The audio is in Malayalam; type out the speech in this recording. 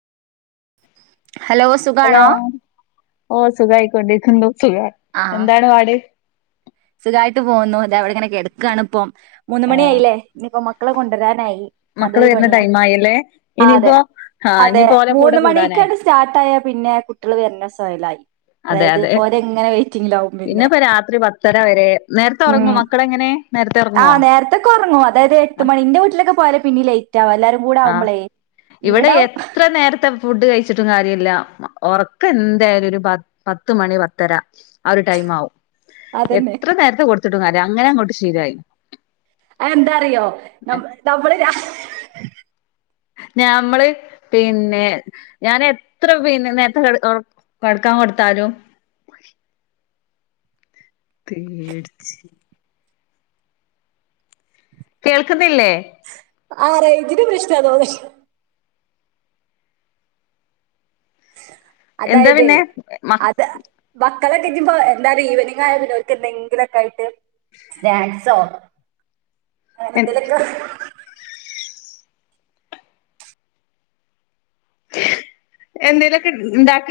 ഹലോസ് ഹലോം. ഓഹ് സുഖായിക്കൊണ്ടിരിക്കുന്നു. സുഖാ. ആഹ് എന്താണ് വാട്. സുഖായിട്ട് പോന്നു. താ വടെങ്ങനെ കെടക്കാണ്പ്പം. മൂന്ന് ആഹ് മണിയായിലെ നിപ്പം മക്കളെ കൊണ്ടരാനായി. മക്കള് അതൊരു വരുന്ന പണിയാ. ടൈം ആയല്ലേ ആഹ് അതെ. ഇനിയിപ്പോ ആഹ് അതെ ഇനിയിപ്പോ ഓലെ കൂടെ മൂന്ന് കൂടാനായി മണിക്കാണ്ട് ‌ സ്റ്റാർട്ടായ പിന്നെ ട്ട്യള് വെര്നെ സ്വയലായി. അതെ അതായത് അതെ ഓരങ്ങനെ വെയ്റ്റിങ്ങിലാവും പിന്നെ. ത്തര വേരേ. നേരത്തെ ഒറങ്ങോ മക്കളെങ്ങനെ? നേരത്തെ ഉറങ്ങുവോ ആഹ്. നേരത്തെ ക്കൊർങ്ങും. അതയത് എട്ട് മണി. ന്റെവീട്ട്ലൊക്കെ പോയാല് പിന്നിം ലെയ്റ്റാവാ. എല്ലാരും കൂടെ ആഹ്. ആവുമ്പളേ ഇവടെ ഇവിടാവുമ്പോ എത്ര നേരത്തെ ഫുഡ് കഴിച്ചിട്ടും കാര്യല്ല ഉറക്കെന്തായാലും ഒരു പത്ത് മണി പത്തര ആ ഒരു ടൈം ആവും അതന്നെ എത്ര നേരത്തെ കൊടുത്തിട്ടും കാര്യല്ല അങ്ങനെ അങ്ങോട്ട് ശീലായി അയ്എന്താറിയോ ന നമ്മള് രാ ഞാമ്മള് പിന്നെ ഞാൻ എത്ര പിന്നെ നേരത്തെ ഒറ കടക്കാൻ കൊടുത്താലും പേടിച്ച് കേൾക്കുന്നില്ലേ ആ റെയ്ഞ്ചിന്റെ പ്രശ്നതോന്ന് എന്താ അതായത് പിന്നെ മ അത് മക്കളൊക്കെ ഇയ്യുമ്പ എന്തായാലു ഈവനിങ് ആയ പിനെ ഒർക്ക് എന്തെങ്കിലും ഒക്കെ ആയിട്ട് സ്നാക്സോ അങ്ങനെ എ എന്തോലെക്കെ എന്തെയ്ലൊക്കെ ഇണ്ടാക്ക